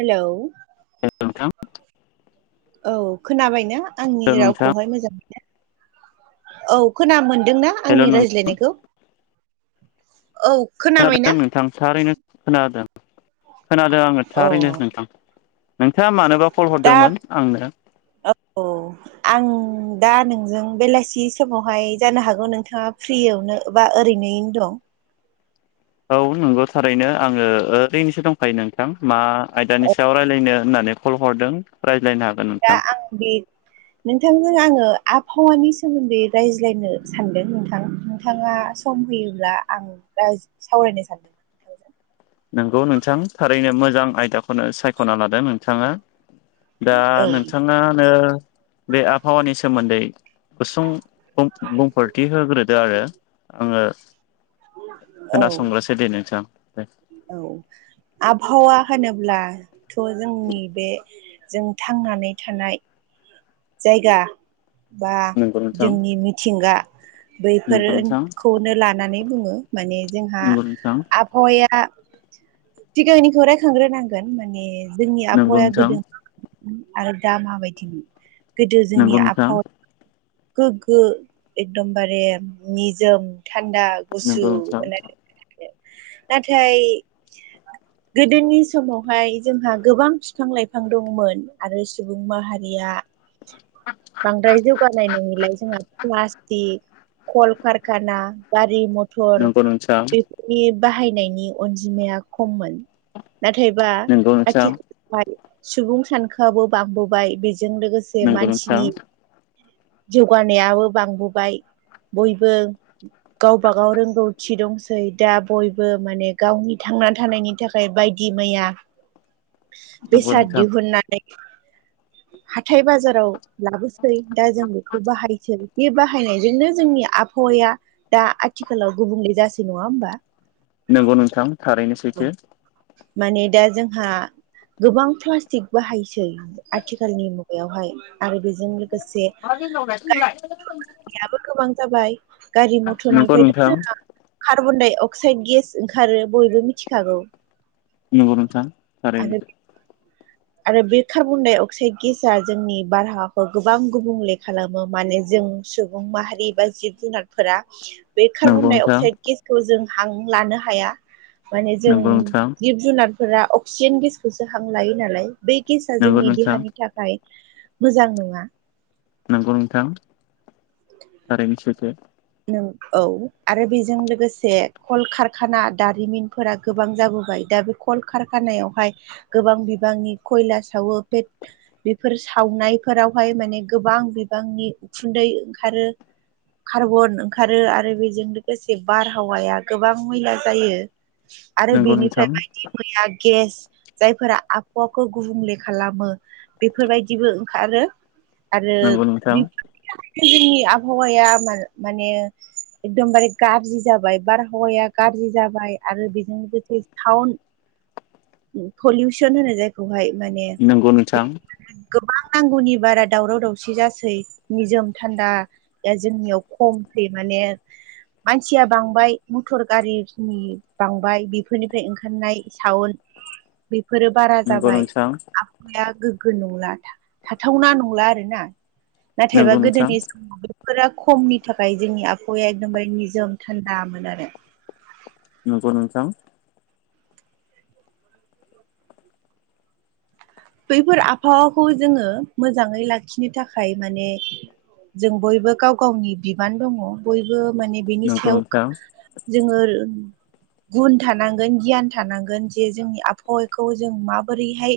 Hello. Hello नोंथां। औ खोनाबायना आंनि हेल' नोंथां रावखौहाय मोजां औ खोना मोनदोंना हेल' आंनि नों रायज्लायनायखौ औ। खोनादों खोनाबायना नोंथां थारैनो खोनादों खोनादों आङो अ थारैनो नोंथां। नोंथाङा मानोबा कल दा हरदोंमोन आंनो औ। आं दा नोंजों बेलासि समावहाय जानो हागौ नोंथाङा फ्रियावनो बा ओरैनोयैनो दं। औ नंगौ थारैनो आङो ओरैनोसो दंखायो नोंथां मा आयदानि दं सायाव रायज्लायनो होननानै कल हरदों रायज्लायनो हा दा आं बे नोंथांजों आङो आबहावानि सोमोन्दै रायज्लायनो सानदों नोंथां नोंथाङा सम होयोब्ला आं दा सावरायनो सानदों। नोंगौ नोंथां थारैनो मोजां आयदाखौनो सायख'ना लादों नोंथाङा। दा औ नोंथाङानो बे आबहावानि सोमोन्दै गुसुं बुंफोरथि होग्रोदो आरो। आङो औ खोनासंग्रोसै दे नोंथां औ। आबहावा होनोब्लाथ' जोंनि बे जों थांनानै थानाय जायगा बा नंगौ नोंथां जोंनि मिथिंगा नंगौ नोंथां बैफोरफोरखौ नो लानानै बुङो माने जोंहा नंगौ नोंथां आबहावाया सिगांनिखौ रायखांग्रोनांगोन माने जोंनि नंगौ आबहावाया नोंथां गोदो आरो दा माबायदिनि गोदो नंगौ जोंनि नोंथां आबहावा गोगो एकदमबारे निजोम थान्दा नंगौ गुसु नोंथां मोननाय [unintelligible] नाथाय गोदोनि समावहाय जोंहा गोबां बिफां लाइफां दंमोन आरो सुबुं माहारिया बांग्राय जोगानाय नुयोलाय जोङा प्लासटिक कलकारखाना गारि म टर नंगौ नोंथां बेफोरनि बाहायनायनि अनजिमाया खममोन। नाथायबा नंगौ नोंथां आथिखालावहाय सुबुं सानखोआबो बांबोबाय बेजों लोगोसे जे नंगौ नोंथां मानसिनि जौगानायाबो बांबोबाय बयबो गावब गाव रोंगौथि दंसै दा बयबो माने गावनि थांनानै थानायनि थाखाय बायदि मैया नंगौ बेसाद नोंथां दिहुननाय हाथाय बाजाराव लाबोसै दा जों बेखौ बाहायसै बे बाहायनायजोंनो जोंनि आबहावाया दा आथिखालाव गुबुंले जासै नङा ओमबा? नंगौ नोंथां थारैनो सैथो। माने दा जोंहा गोबां प्लास्टिक बाहायसै आथि मुगायावहाय आरो बेजों लोगोसे [unintelligible] गारियासो गोबां जाबाय गारि नंगौ मटरनिफ्रायथ' नोंथां जोहा कार्बन-डाइ-अक्साइड गेस ओंखारो बयबो मिथिखागौ। नंगौ नोंथां आरो थारैनो। आरो बे कार्बन-डाइ-अक्साइड गेसा जोंनि बारहावाखौ गोबां गुबुंले खालामो माने जों सुबुं माहारि बा जिब -जुनारफोरा बे नंगौ नोंथां कार्बन-डाइ-अक्साइड गेसखौ जों हां लानो हाया माने जों नंगौ नोंथां जिब जुनारफोरा अक्सिजेन गेसखौसो हां लायो नालाय बै गेसा नंगौ जोंनि नोंथां देहानि थाखाय मोजां नङा। नंगौ नोंथां थारैनो सैथो। नों औ आरो बेजों लोगोसे कल खारखाना दारिमिनफोरा गोबां जाबोबाय दा बे कल खारखानायावहाय गोबां बिबांनि खयला सावो बे बेफोर सावनायफोरावहाय माने गोबां बिबांनि उखुन्दै ओंखारो। कार्बन ओंखारो आरो बेजों लोगोसे बारहावाया गोबां मैला जायो। आरो नंगौ नोंथां बेनिफ्राय बायदि मैया गेस जायफोरा आबहावाखौ गुबुंले खालामो बेफोरबायदिबो ओंखारो आरो नंगौ नोंथां बे जोंनि आबहावाया माने एकदमबारे गाज्रि जाबाय बारहावाया गाज्रि जाबाय आरो बेजों लोगोसे टाउन पलिउसन होनाय जायखौहाय माने नंगौ नोंथां गोबां नांगौनि बारा दावराव दावसि जासै निजोम थान्दा जोंनियाव औ दे माने मानसिया बांबाय मटर गारिनि बांबाय बेफोरनिफ्राय ओंखारनाय साउन्ड बेफोरो बारा नंगौ जाबाय। नोंथां गोग्गो नंला थाथावना नंला आरो ना नाथायबा नंगौ नोंथां गोदोनि समाव फोर खमनि थाखाय जोंनि आबहावाया एखदमबारे निजोम थान्दामोन आरो। नंगौ नोंथां। बैफोर आबहावाखौ जोंङो मोजांङै लाखिनो थाखाय माने जों बयबो गाव गावनि बिबान दङ बयबो माने बिनि नंगौ सेल्फ नोंथां जोंङो गुन थानांगोन गियान थानांगोन जे जोंनि आबहावाखौ जों माबोरैहाय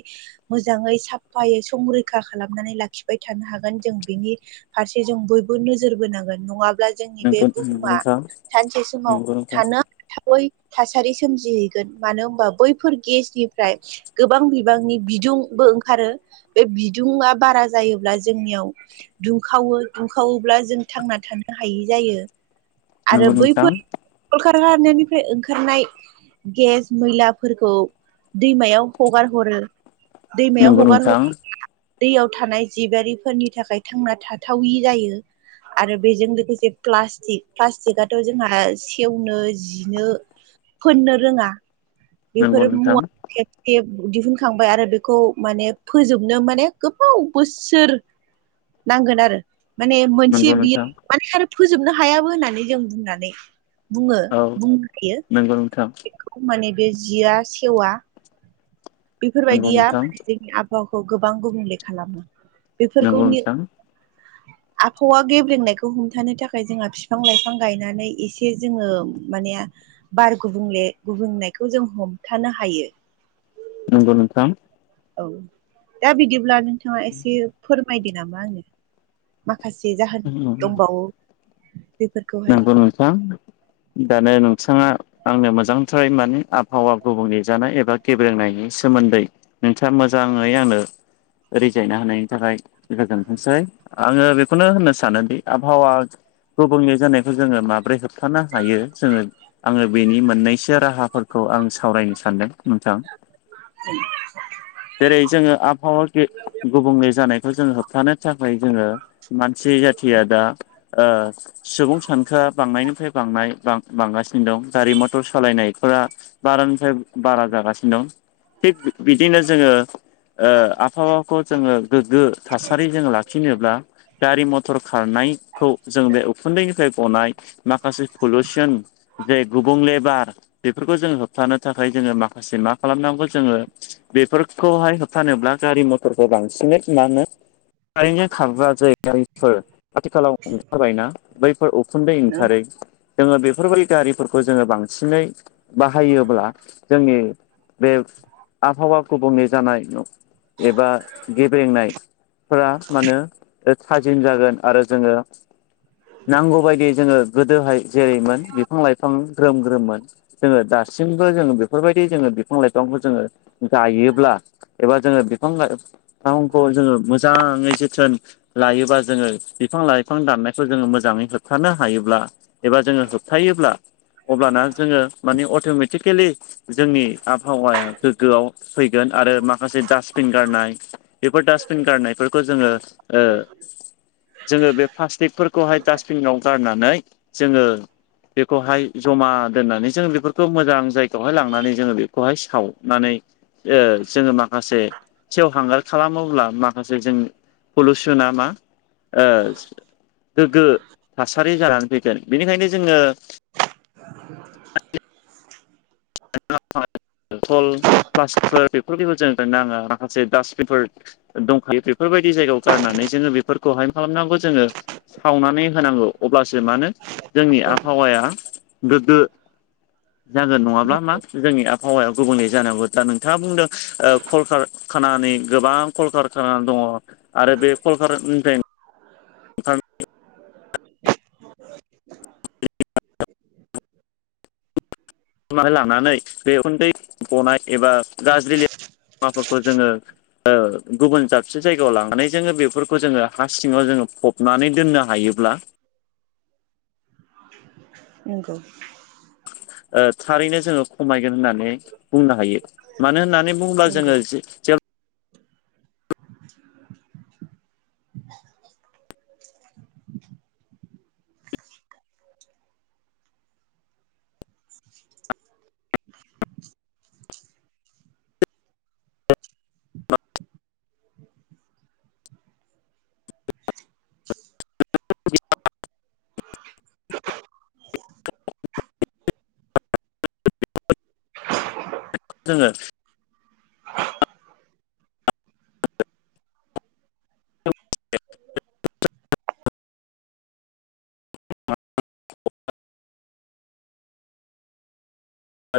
मोजाङै साफायै संरैखा खालामनानै लाखिबाय थानो हागोन जों बेनि फारसे जों बयबो नोजोर बोनांगोन नङाब्ला जोंनि बे नंगौ नंगौ बुहुमा नोंथां सानसे समाव नंगौ नोंथां थानो थावै थासारि सोमजिहैगोन मानो होनबा बैफोर गेसनिफ्राय गोबां बिबांनि बि बिदुंबो ओंखारो बे बिदुुंआ बारा जायोब्ला जोंनियाव दुंखावो दुंखावोब्ला जों थांना थानो हायै जायो। आरो नंगौ नोंथां बैफोरल खारनायनिफ्राय ओंखारनाय गेस मैलाफोरखौ दैमायाव हगार हरो। दैमायाव नंगौ हगार नोंथां हगानायाव दैयाव थानाय जिबारिफोरनि थाखाय थांना थाथावि जायो। आरो बेजों लोगोसे प्लास्टिक प्लास्टिकआथ' जोंहा सेवनो जिनो फोननो रोङा नंगौ बेफोर नोंथां मुवा खेबसेे दिहुनखांबाय आरो बेखौ माने फोजोबनो माने गोबाव बोसो सोर नांगोन आरो। माने मोनसे नंगौ बियो नोंथां माने आरो फोजोबनो हायाबो होननानै जों बुंनानै बुङो बुंनो हायो। नोंगौ नोंथां। खौ माने बे जिया सेवा। नंगौ बिफोरबायदिया नोंथां माने जोंनि आबहावाखौ गोबां गुबुंले खालामो। बिफोरखौ नंगौ नि नोंथां [inaudible] आबहावा गेब्रेंनायखौ हमथानो थाखाय जोंहा फिफां लाइफां गायनानै इसे जोंङो मानेआ बार गुबुंले गुबुंनायखौ जों हमथानो हायो। नोंगौ नोंथां। औ दा बिदिब्ला नोंथांङा एसे फोरमायदो नामा आंनो। माखासे जाहोन दंबावो बेफोर नोंगौ नोंथां दानो नोंथाङा आंनो मोजांथ्राय माने आब हावा गुबुंले जानाय एबा गेब्रेंनायनि सोमोन्दै नोंथाङा मोजाङै आंनो रिजायनो होनायनि थाखाय गोजोन्थोंसै। आंङो बेखौनो होननो सानोदि आबाहावा गुबुंले जानायखौ जोङो माब्रै होबथानो हायो जोङो आंङो बेनि मोननैसो राहाफोरखौ आं सावरायनो सानदों नोंथां। [unintelligible] जेरै जोङो आबाहावा गे गुबुंले जानायखौ जों होबथानो थाखाय जोंङो मानसि जाथिया दा ओ सुबुं सानखोआ बांनायनिफ्राय बांनाय बां बांगासिनो दं। गारि मटर सालायनायफोरा बारानिफ्राय बारा जागासिनो दं। थिग बिदिनो जोङो ओ आबहावाखौ जोङो गोग्गो थासारि जों लाखिनोब्ला गारि मथर खारनायखौ जों बे उखुन्दैनिफ्राय गनाय माखासे पुलुसन जे गुबुंले बार बेफोरखौ जोङो होबथानो थाखाय जोङो माखासे मा खालामनांगौ जोङो बेफोरखौहाय होबथानोब्ला गारि मथरखौ बांसिनै मा होनो कारेनजों खारग्रा जे गारिफोर आथिखालाव ओंखारबायना बैफोर उखुन्दै औ ओंखारो जोङो बेफोरबायदि गारिफोरखौ जोङो बांसिनै बाहायोब्ला जोंनि बे आबहावा गुबुंले जानाय न' एबा गेबेंनाय फोरा मानो ओ थाजिम जागोन आरो जोङो नांगौ बायदियै जोङो गोदोहाय जेरैमोन बिफां लाइफां ग्रोम ग्रोममोन जोङो दासिमबो जोङो बेफोरबायदि जोङो बिफां लाइफांखौ जोङो गायोब्ला एबा जोङो बिफां लाइफांखौ जोङो मोस जाङै जोथोन लायोबा जोङो बिफां लाइफां दाननाय खौ जोङो मोजाङै होबथानो हायोब्ला एबा जोङो होबथायोब्ला अब्लाना जोङो माने अट'मेटिकेलि जोंनि आबहावाया गोग्गोआव फैगोन आरो माखासे दडास्टबिन गारनाय बेफोर डास्टबिन गारनायफोरखौ जोङो ओ जोङो बे फास खौहाय डासटबिनाव गारनानै जोङो बेखौहाय जमा दोननानै जों बेफोरखौ मोजां जायगायावहाय लांनानै जोङो बेखौहाय सावनानै ओ जोङो माखासे सेवहांगार खालामोब्ला माखासे जों पलुसोना मा ओ गोग्गो थासारि जानानै फैगोन। बेनिखायनो जोङो [inaudible] [unintelligible] माखासे दास्टबिनफोर दंखायो बेफोरबायदि जायगायाव गारनानै जोङो बेफोरखौहाय खालामनांगौ जोङो सावनानै होनांगौ अब्लासो मानो जोंनि आबहावाया गोग्गो जागोन नङाब्ला मा जोंनि आबहावाया गुबुंले जानांगौ दा नोंथाङा बुंदों ओ कलकार- खानानि गोबां कलकारखाना दङ आरो बे कलकानिफ्राय [inaudible] फुथुमनानै लानानै बे उन्दै गनाय एबा गाज्रि दाखोरखौ जोङो गुबुन जाबसे जायगायाव लांनानै जोङो बेफोरखौ जोङो हा सिङाव जोङो फबनानै दोननो हायोब्ला। नंगौ। थारैनो जोङो खमायगोन होननानै बुंनो हायो। मानो होननानै बुङोब्ला नंगौ जोङो जे [inaudible] जोङो [inaudible]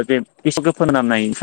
आरो बे गेसाव गोफोन मोननायनायनिफ्राय